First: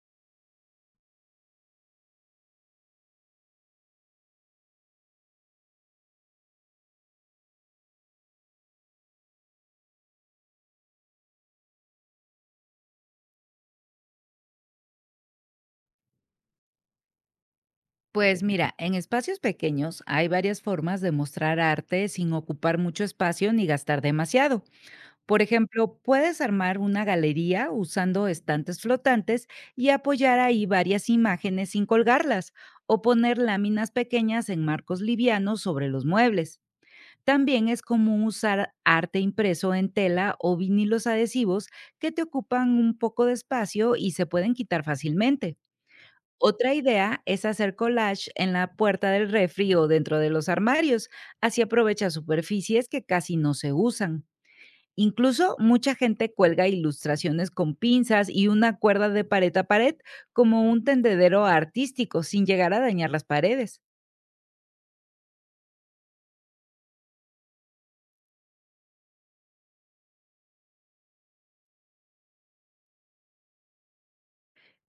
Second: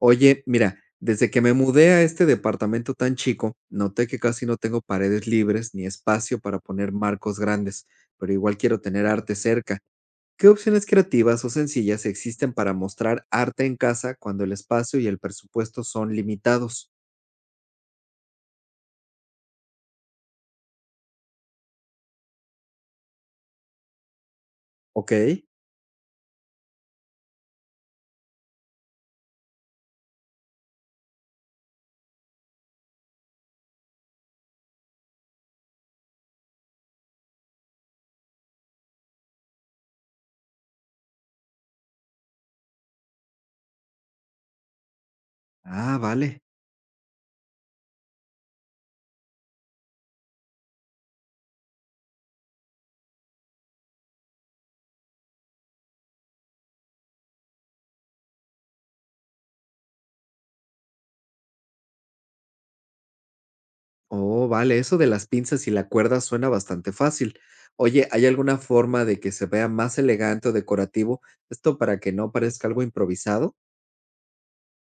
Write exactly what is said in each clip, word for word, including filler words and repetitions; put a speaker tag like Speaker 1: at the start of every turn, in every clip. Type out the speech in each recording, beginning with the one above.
Speaker 1: Oye, mira, desde que me mudé a este departamento tan chico, noté que casi no tengo paredes libres ni espacio para poner marcos grandes, pero igual quiero tener arte cerca. ¿Qué opciones creativas o sencillas existen para mostrar arte en casa cuando el espacio y el presupuesto son limitados?
Speaker 2: Pues mira, en espacios pequeños hay varias formas de mostrar arte sin ocupar mucho espacio ni gastar demasiado.
Speaker 1: Ok.
Speaker 2: Por ejemplo, puedes armar una galería usando estantes flotantes y apoyar ahí varias imágenes sin colgarlas, o poner láminas pequeñas en marcos livianos sobre los muebles. También es común usar arte impreso en tela o vinilos adhesivos que te ocupan un poco de espacio y se pueden quitar fácilmente.
Speaker 1: Ah, vale.
Speaker 2: Otra idea es hacer collage en la puerta del refri o dentro de los armarios, así aprovecha superficies que casi no se usan. Incluso mucha gente cuelga ilustraciones con pinzas y una cuerda de pared a pared como un tendedero artístico sin llegar a dañar las paredes.
Speaker 1: Oh, vale, eso de las pinzas y la cuerda suena bastante fácil. Oye, ¿hay alguna forma de que se vea más elegante o decorativo esto para que no parezca algo improvisado?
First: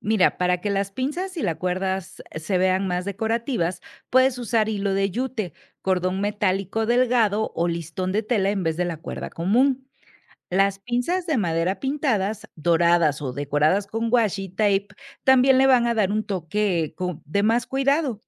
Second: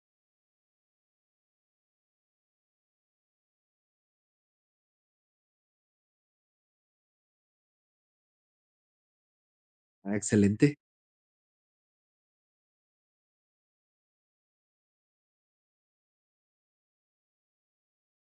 Speaker 2: Mira, para que las pinzas y las cuerdas se vean más decorativas, puedes usar hilo de yute, cordón metálico delgado o listón de tela en vez de la cuerda común.
Speaker 1: Ah, excelente.
Speaker 2: Las pinzas de madera pintadas, doradas o decoradas con washi tape también le van a dar un toque co- de más cuidado.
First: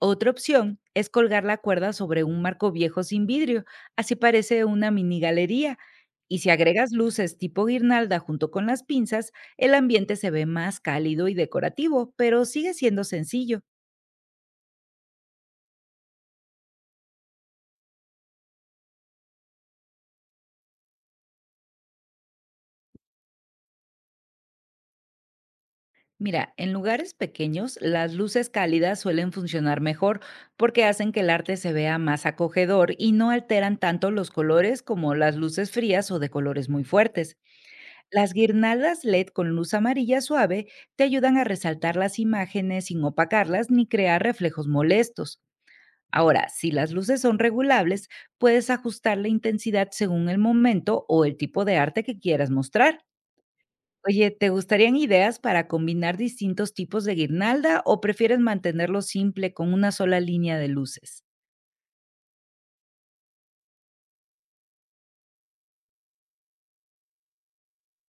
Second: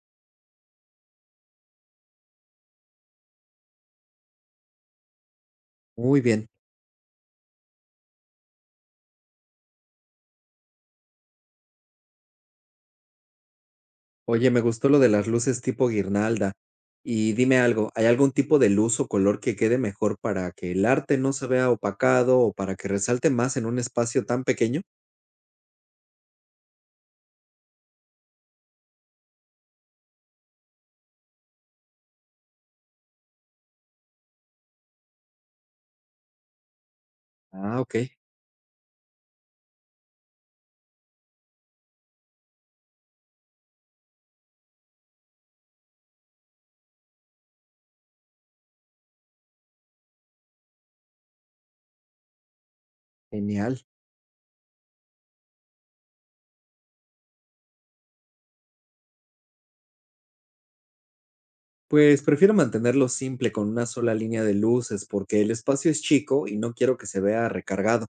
Speaker 2: Otra opción es colgar la cuerda sobre un marco viejo sin vidrio, así parece una mini galería.
Speaker 1: Muy
Speaker 2: Y
Speaker 1: bien.
Speaker 2: si agregas luces tipo guirnalda junto con las pinzas, el ambiente se ve más cálido y decorativo, pero sigue siendo sencillo.
Speaker 1: Oye, me gustó lo de las luces tipo guirnalda. Y dime algo, ¿hay algún tipo de luz o color que quede mejor para que el arte no se vea opacado o para que resalte más en un espacio tan pequeño?
Speaker 2: Mira, en lugares pequeños, las luces cálidas suelen funcionar mejor porque hacen que el arte se vea más acogedor y no alteran tanto los colores como las luces frías o de colores muy fuertes.
Speaker 1: Ah, ok,
Speaker 2: Las guirnaldas L E D con luz amarilla suave te ayudan a resaltar las imágenes sin opacarlas ni crear reflejos molestos. Ahora, si las luces son regulables, puedes ajustar la intensidad según el momento o el tipo de arte que quieras mostrar.
Speaker 1: genial.
Speaker 2: Oye, ¿te gustarían ideas para combinar distintos tipos de guirnalda o prefieres mantenerlo simple con una sola línea de luces?
Speaker 1: Pues prefiero mantenerlo simple con una sola línea de luces porque el espacio es chico y no quiero que se vea recargado.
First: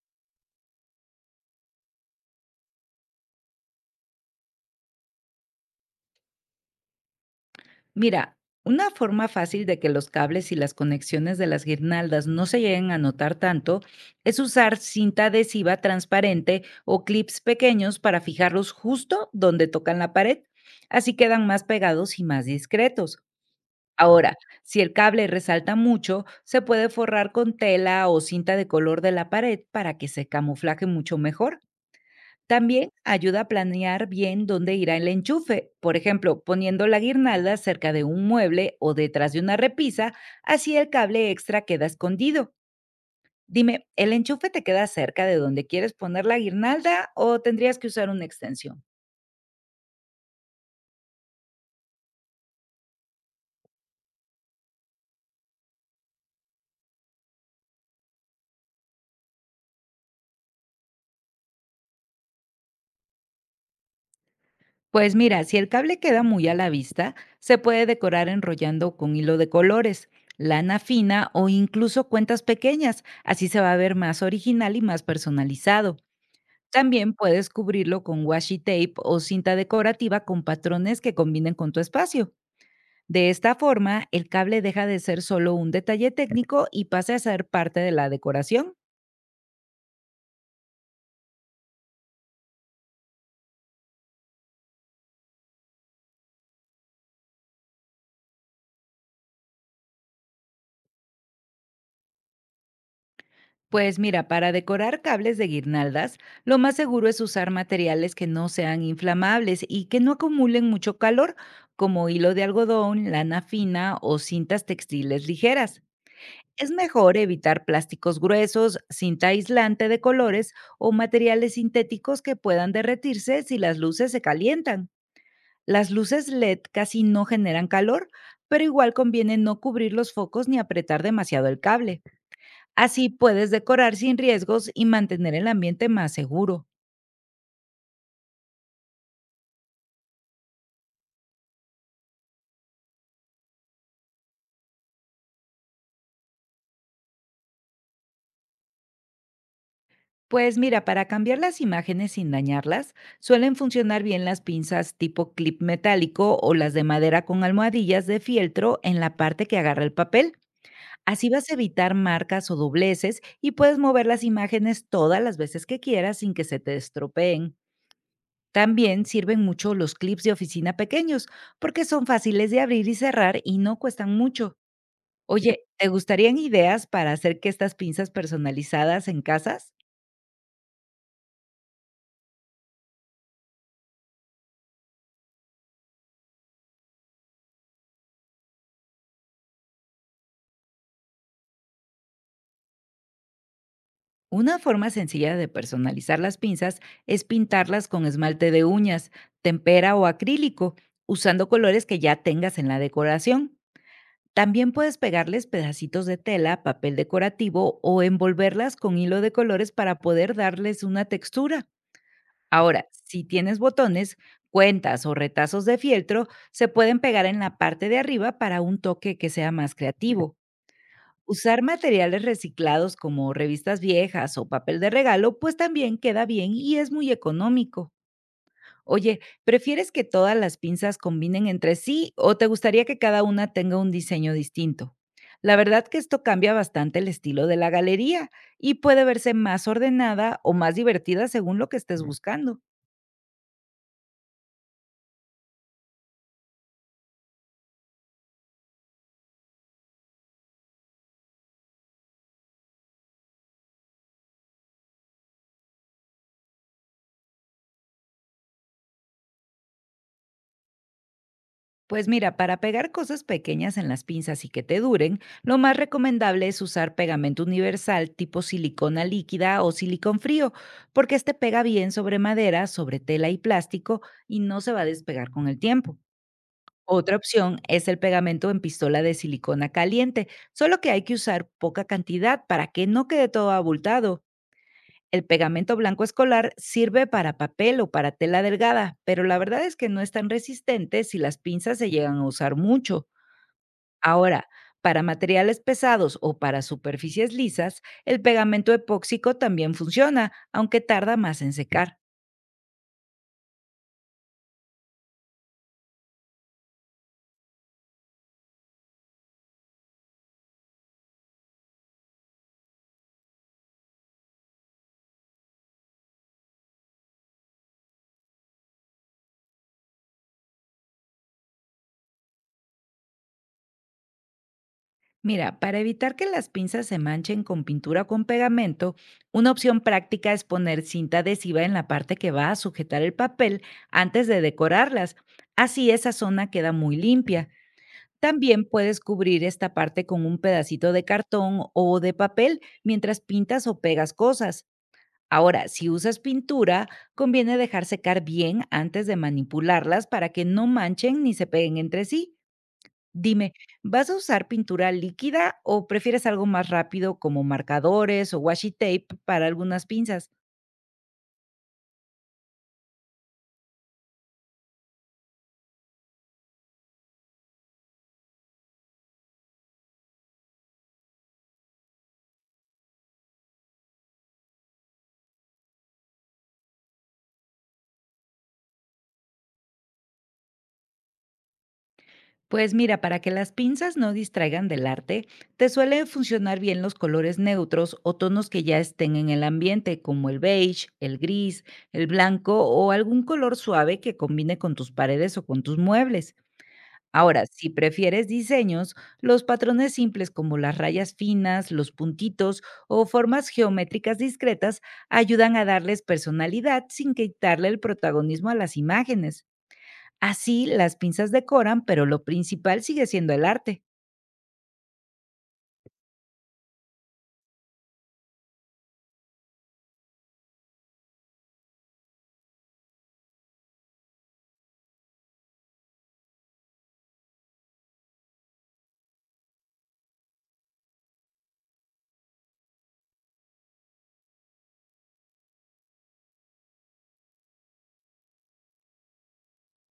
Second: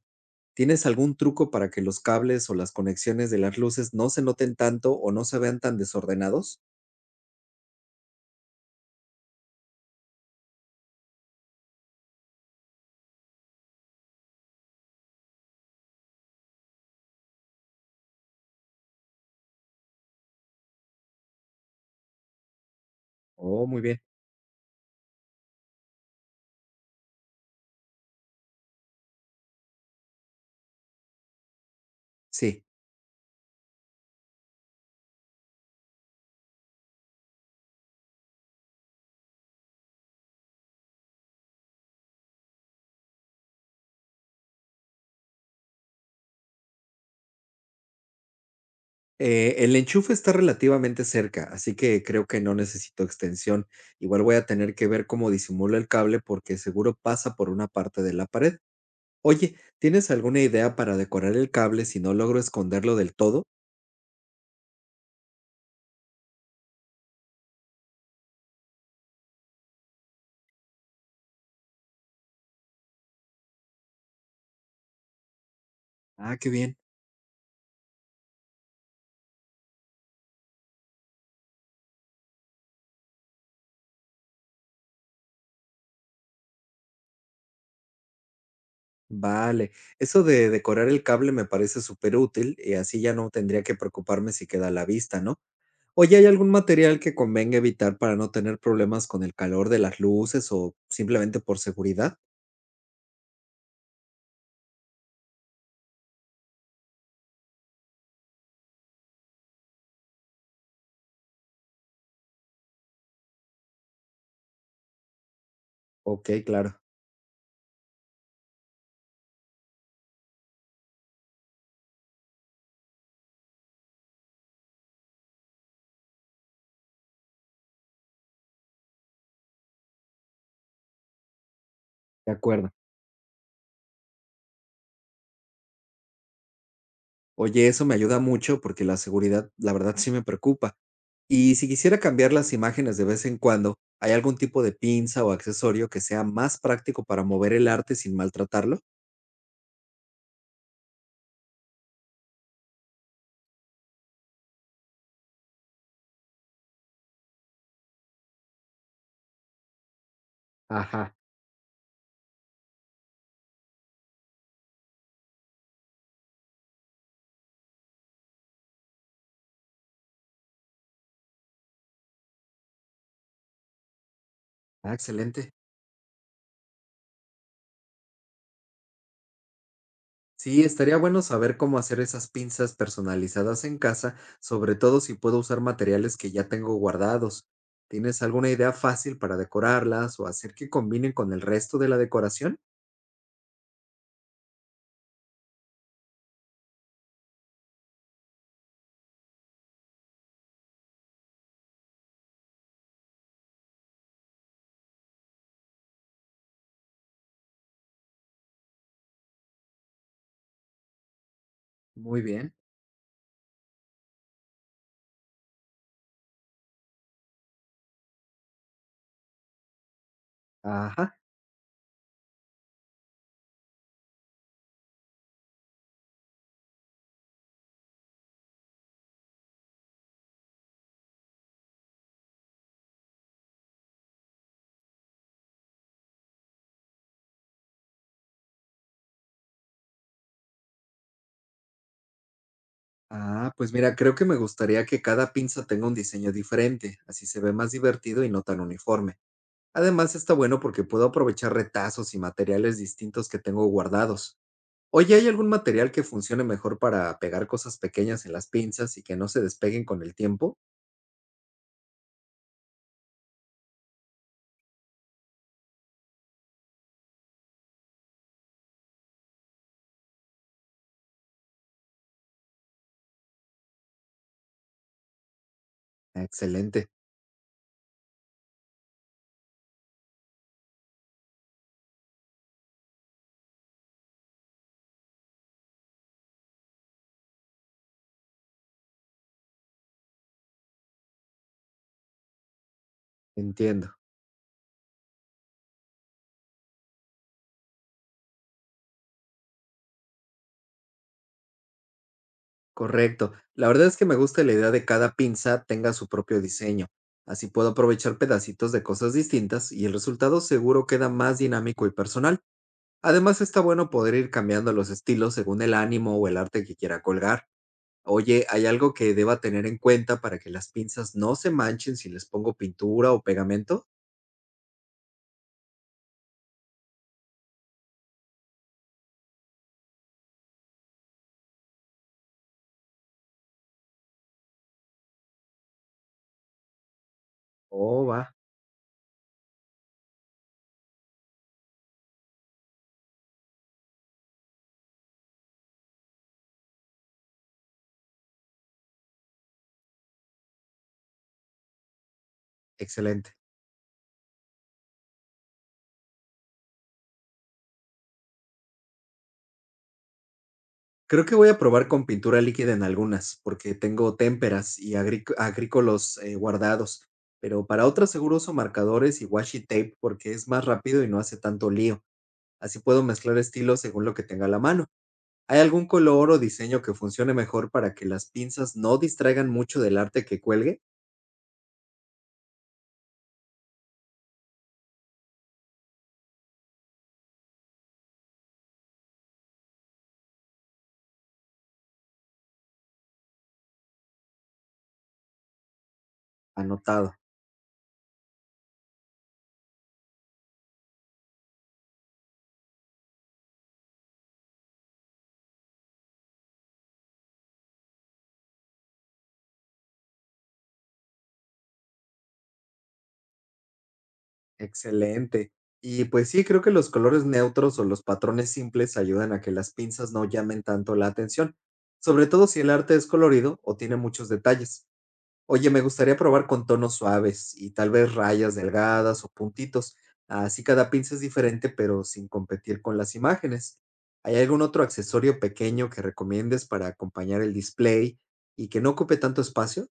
Speaker 1: ¿Tienes algún truco para que los cables o las conexiones de las luces no se noten tanto o no se vean tan desordenados?
Speaker 2: Mira, una forma fácil de que los cables y las conexiones de las guirnaldas no se lleguen a notar tanto es usar cinta adhesiva transparente o clips pequeños para fijarlos justo donde tocan la pared. Así quedan más pegados y más discretos.
Speaker 1: Oh, muy bien.
Speaker 2: Ahora, si el cable resalta mucho, se puede forrar con tela o cinta de color de la pared para que se camuflaje mucho mejor.
Speaker 1: Sí.
Speaker 2: También ayuda a planear bien dónde irá el enchufe, por ejemplo, poniendo la guirnalda cerca de un mueble o detrás de una repisa, así el cable extra queda escondido. Dime, ¿el enchufe te queda cerca de donde quieres poner la guirnalda o tendrías que usar una extensión?
Speaker 1: Eh, el enchufe está relativamente cerca, así que creo que no necesito extensión. Igual voy a tener que ver cómo disimula el cable porque seguro pasa por una parte de la pared. Oye, ¿tienes alguna idea para decorar el cable si no logro esconderlo del todo?
Speaker 2: Pues mira, si el cable queda muy a la vista, se puede decorar enrollando con hilo de colores, lana fina o incluso cuentas pequeñas. Así se va a ver más original y más personalizado.
Speaker 1: Ah, qué bien.
Speaker 2: También puedes cubrirlo con washi tape o cinta decorativa con patrones que combinen con tu espacio. De esta forma, el cable deja de ser solo un detalle técnico y pasa a ser parte de la decoración.
Speaker 1: Vale. Eso de decorar el cable me parece súper útil y así ya no tendría que preocuparme si queda a la vista, ¿no? Oye, ¿hay algún material que convenga evitar para no tener problemas con el calor de las luces o simplemente por seguridad?
Speaker 2: Pues mira, para decorar cables de guirnaldas, lo más seguro es usar materiales que no sean inflamables y que no acumulen mucho calor, como hilo de algodón, lana fina o cintas textiles ligeras.
Speaker 1: Ok,
Speaker 2: Es
Speaker 1: claro,
Speaker 2: mejor evitar plásticos gruesos, cinta aislante de colores o materiales sintéticos que puedan derretirse si las luces se calientan. Las luces L E D casi no generan calor, pero igual conviene no cubrir los focos ni apretar demasiado el cable.
Speaker 1: de acuerdo.
Speaker 2: Así puedes decorar sin riesgos y mantener el ambiente más seguro.
Speaker 1: Oye, eso me ayuda mucho porque la seguridad, la verdad, sí me preocupa. Y si quisiera cambiar las imágenes de vez en cuando, ¿hay algún tipo de pinza o accesorio que sea más práctico para mover el arte sin maltratarlo?
Speaker 2: Pues mira, para cambiar las imágenes sin dañarlas, suelen funcionar bien las pinzas tipo clip metálico o las de madera con almohadillas de fieltro en la parte que agarra el papel.
Speaker 1: Ajá,
Speaker 2: Así vas a evitar marcas o dobleces y puedes mover las imágenes todas las veces que quieras sin que se te estropeen. También sirven mucho los clips de oficina pequeños porque son fáciles de abrir y cerrar y no cuestan mucho.
Speaker 1: ah, excelente.
Speaker 2: Oye, ¿te gustarían ideas para hacer que estas pinzas personalizadas en casas?
Speaker 1: Sí, estaría bueno saber cómo hacer esas pinzas personalizadas en casa, sobre todo si puedo usar materiales que ya tengo guardados. ¿Tienes alguna idea fácil para decorarlas o hacer que combinen con el resto de la decoración?
Speaker 2: Una forma sencilla de personalizar las pinzas es pintarlas con esmalte de uñas, tempera o acrílico, usando colores que ya tengas en la decoración. También puedes pegarles pedacitos de tela, papel decorativo o envolverlas con hilo de colores para poder darles una textura.
Speaker 1: Muy bien.
Speaker 2: Ahora, si tienes botones, cuentas o retazos de fieltro, se pueden pegar en la parte de arriba para un toque que sea más creativo.
Speaker 1: Ajá.
Speaker 2: Usar materiales reciclados como revistas viejas o papel de regalo, pues también queda bien y es muy económico. Oye, ¿prefieres que todas las pinzas combinen entre sí o te gustaría que cada una tenga un diseño distinto? La verdad que esto cambia bastante el estilo de la galería y puede verse más ordenada o más divertida según lo que estés Mm. buscando.
Speaker 1: Ah, pues mira, creo que me gustaría que cada pinza tenga un diseño diferente, así se ve más divertido y no tan uniforme. Además, está bueno porque puedo aprovechar retazos y materiales distintos que tengo guardados. Oye, ¿hay algún material que funcione mejor para pegar cosas pequeñas en las pinzas y que no se despeguen con el tiempo?
Speaker 2: Pues mira, para pegar cosas pequeñas en las pinzas y que te duren, lo más recomendable es usar pegamento universal tipo silicona líquida o silicón frío, porque este pega bien sobre madera, sobre tela y plástico y no se va a despegar con el tiempo.
Speaker 1: Excelente,
Speaker 2: Otra opción es el pegamento en pistola de silicona caliente, solo que hay que usar poca cantidad para que no quede todo abultado. El pegamento blanco escolar sirve para papel o para tela delgada, pero la verdad es que no es tan resistente si las pinzas se llegan a usar mucho.
Speaker 1: entiendo.
Speaker 2: Ahora, para materiales pesados o para superficies lisas, el pegamento epóxico también funciona, aunque tarda más en secar.
Speaker 1: Correcto. La verdad es que me gusta la idea de cada pinza tenga su propio diseño. Así puedo aprovechar pedacitos de cosas distintas y el resultado seguro queda más dinámico y personal. Además, está bueno poder ir cambiando los estilos según el ánimo o el arte que quiera colgar. Oye, ¿hay algo que deba tener en cuenta para que las pinzas no se manchen si les pongo pintura o pegamento?
Speaker 2: Mira, para evitar que las pinzas se manchen con pintura o con pegamento, una opción práctica es poner cinta adhesiva en la parte que va a sujetar el papel antes de decorarlas. Así esa zona queda muy limpia.
Speaker 1: Oh, va,
Speaker 2: También puedes cubrir esta parte con un pedacito de cartón o de papel mientras pintas o pegas cosas. Ahora, si usas pintura, conviene dejar secar bien antes de manipularlas para que no manchen ni se peguen entre sí.
Speaker 1: excelente.
Speaker 2: Dime, ¿vas a usar pintura líquida o prefieres algo más rápido como marcadores o washi tape para algunas pinzas?
Speaker 1: Creo que voy a probar con pintura líquida en algunas, porque tengo témperas y agric- agrícolos eh, guardados, pero para otras seguro uso marcadores y washi tape porque es más rápido y no hace tanto lío. Así puedo mezclar estilos según lo que tenga a la mano. ¿Hay algún color o diseño que funcione mejor para que las pinzas no distraigan mucho del arte que cuelgue?
Speaker 2: Pues mira, para que las pinzas no distraigan del arte, te suelen funcionar bien los colores neutros o tonos que ya estén en el ambiente, como el beige, el gris, el blanco o algún color suave que combine con tus paredes o con tus muebles.
Speaker 1: Anotado.
Speaker 2: Ahora, si prefieres diseños, los patrones simples como las rayas finas, los puntitos o formas geométricas discretas ayudan a darles personalidad sin quitarle el protagonismo a las imágenes. Así las pinzas decoran, pero lo principal sigue siendo el arte.
Speaker 1: Excelente. Y pues sí, creo que los colores neutros o los patrones simples ayudan a que las pinzas no llamen tanto la atención, sobre todo si el arte es colorido o tiene muchos detalles. Oye, me gustaría probar con tonos suaves y tal vez rayas delgadas o puntitos. Así cada pinza es diferente, pero sin competir con las imágenes. ¿Hay algún otro accesorio pequeño que recomiendes para acompañar el display y que no ocupe tanto espacio?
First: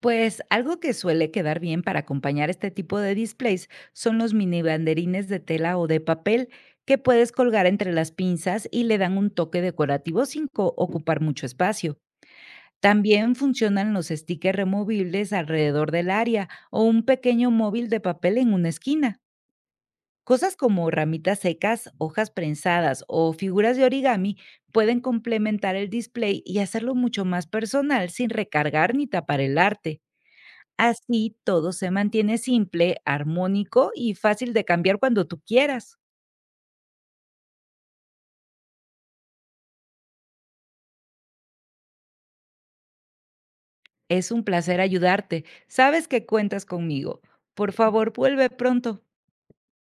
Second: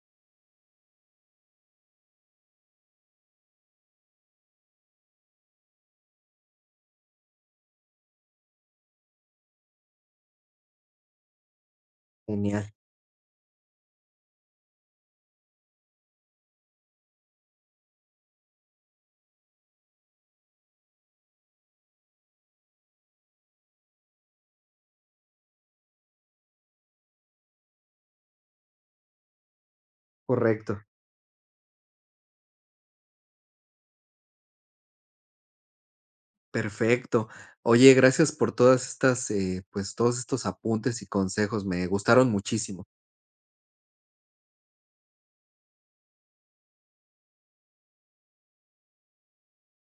Speaker 2: Pues algo que suele quedar bien para acompañar este tipo de displays son los mini banderines de tela o de papel que puedes colgar entre las pinzas y le dan un toque decorativo sin co- ocupar mucho espacio.
Speaker 1: Genial,
Speaker 2: También funcionan los stickers removibles alrededor del área o un pequeño móvil de papel en una esquina. Cosas como ramitas secas, hojas prensadas o figuras de origami pueden complementar el display y hacerlo mucho más personal sin recargar ni tapar el arte.
Speaker 1: correcto.
Speaker 2: Así todo se mantiene simple, armónico y fácil de cambiar cuando tú quieras.
Speaker 1: Perfecto. Oye, gracias por todas estas, eh, pues todos estos apuntes y consejos. Me gustaron muchísimo.
Speaker 2: Es un placer ayudarte. Sabes que cuentas conmigo. Por favor, vuelve pronto.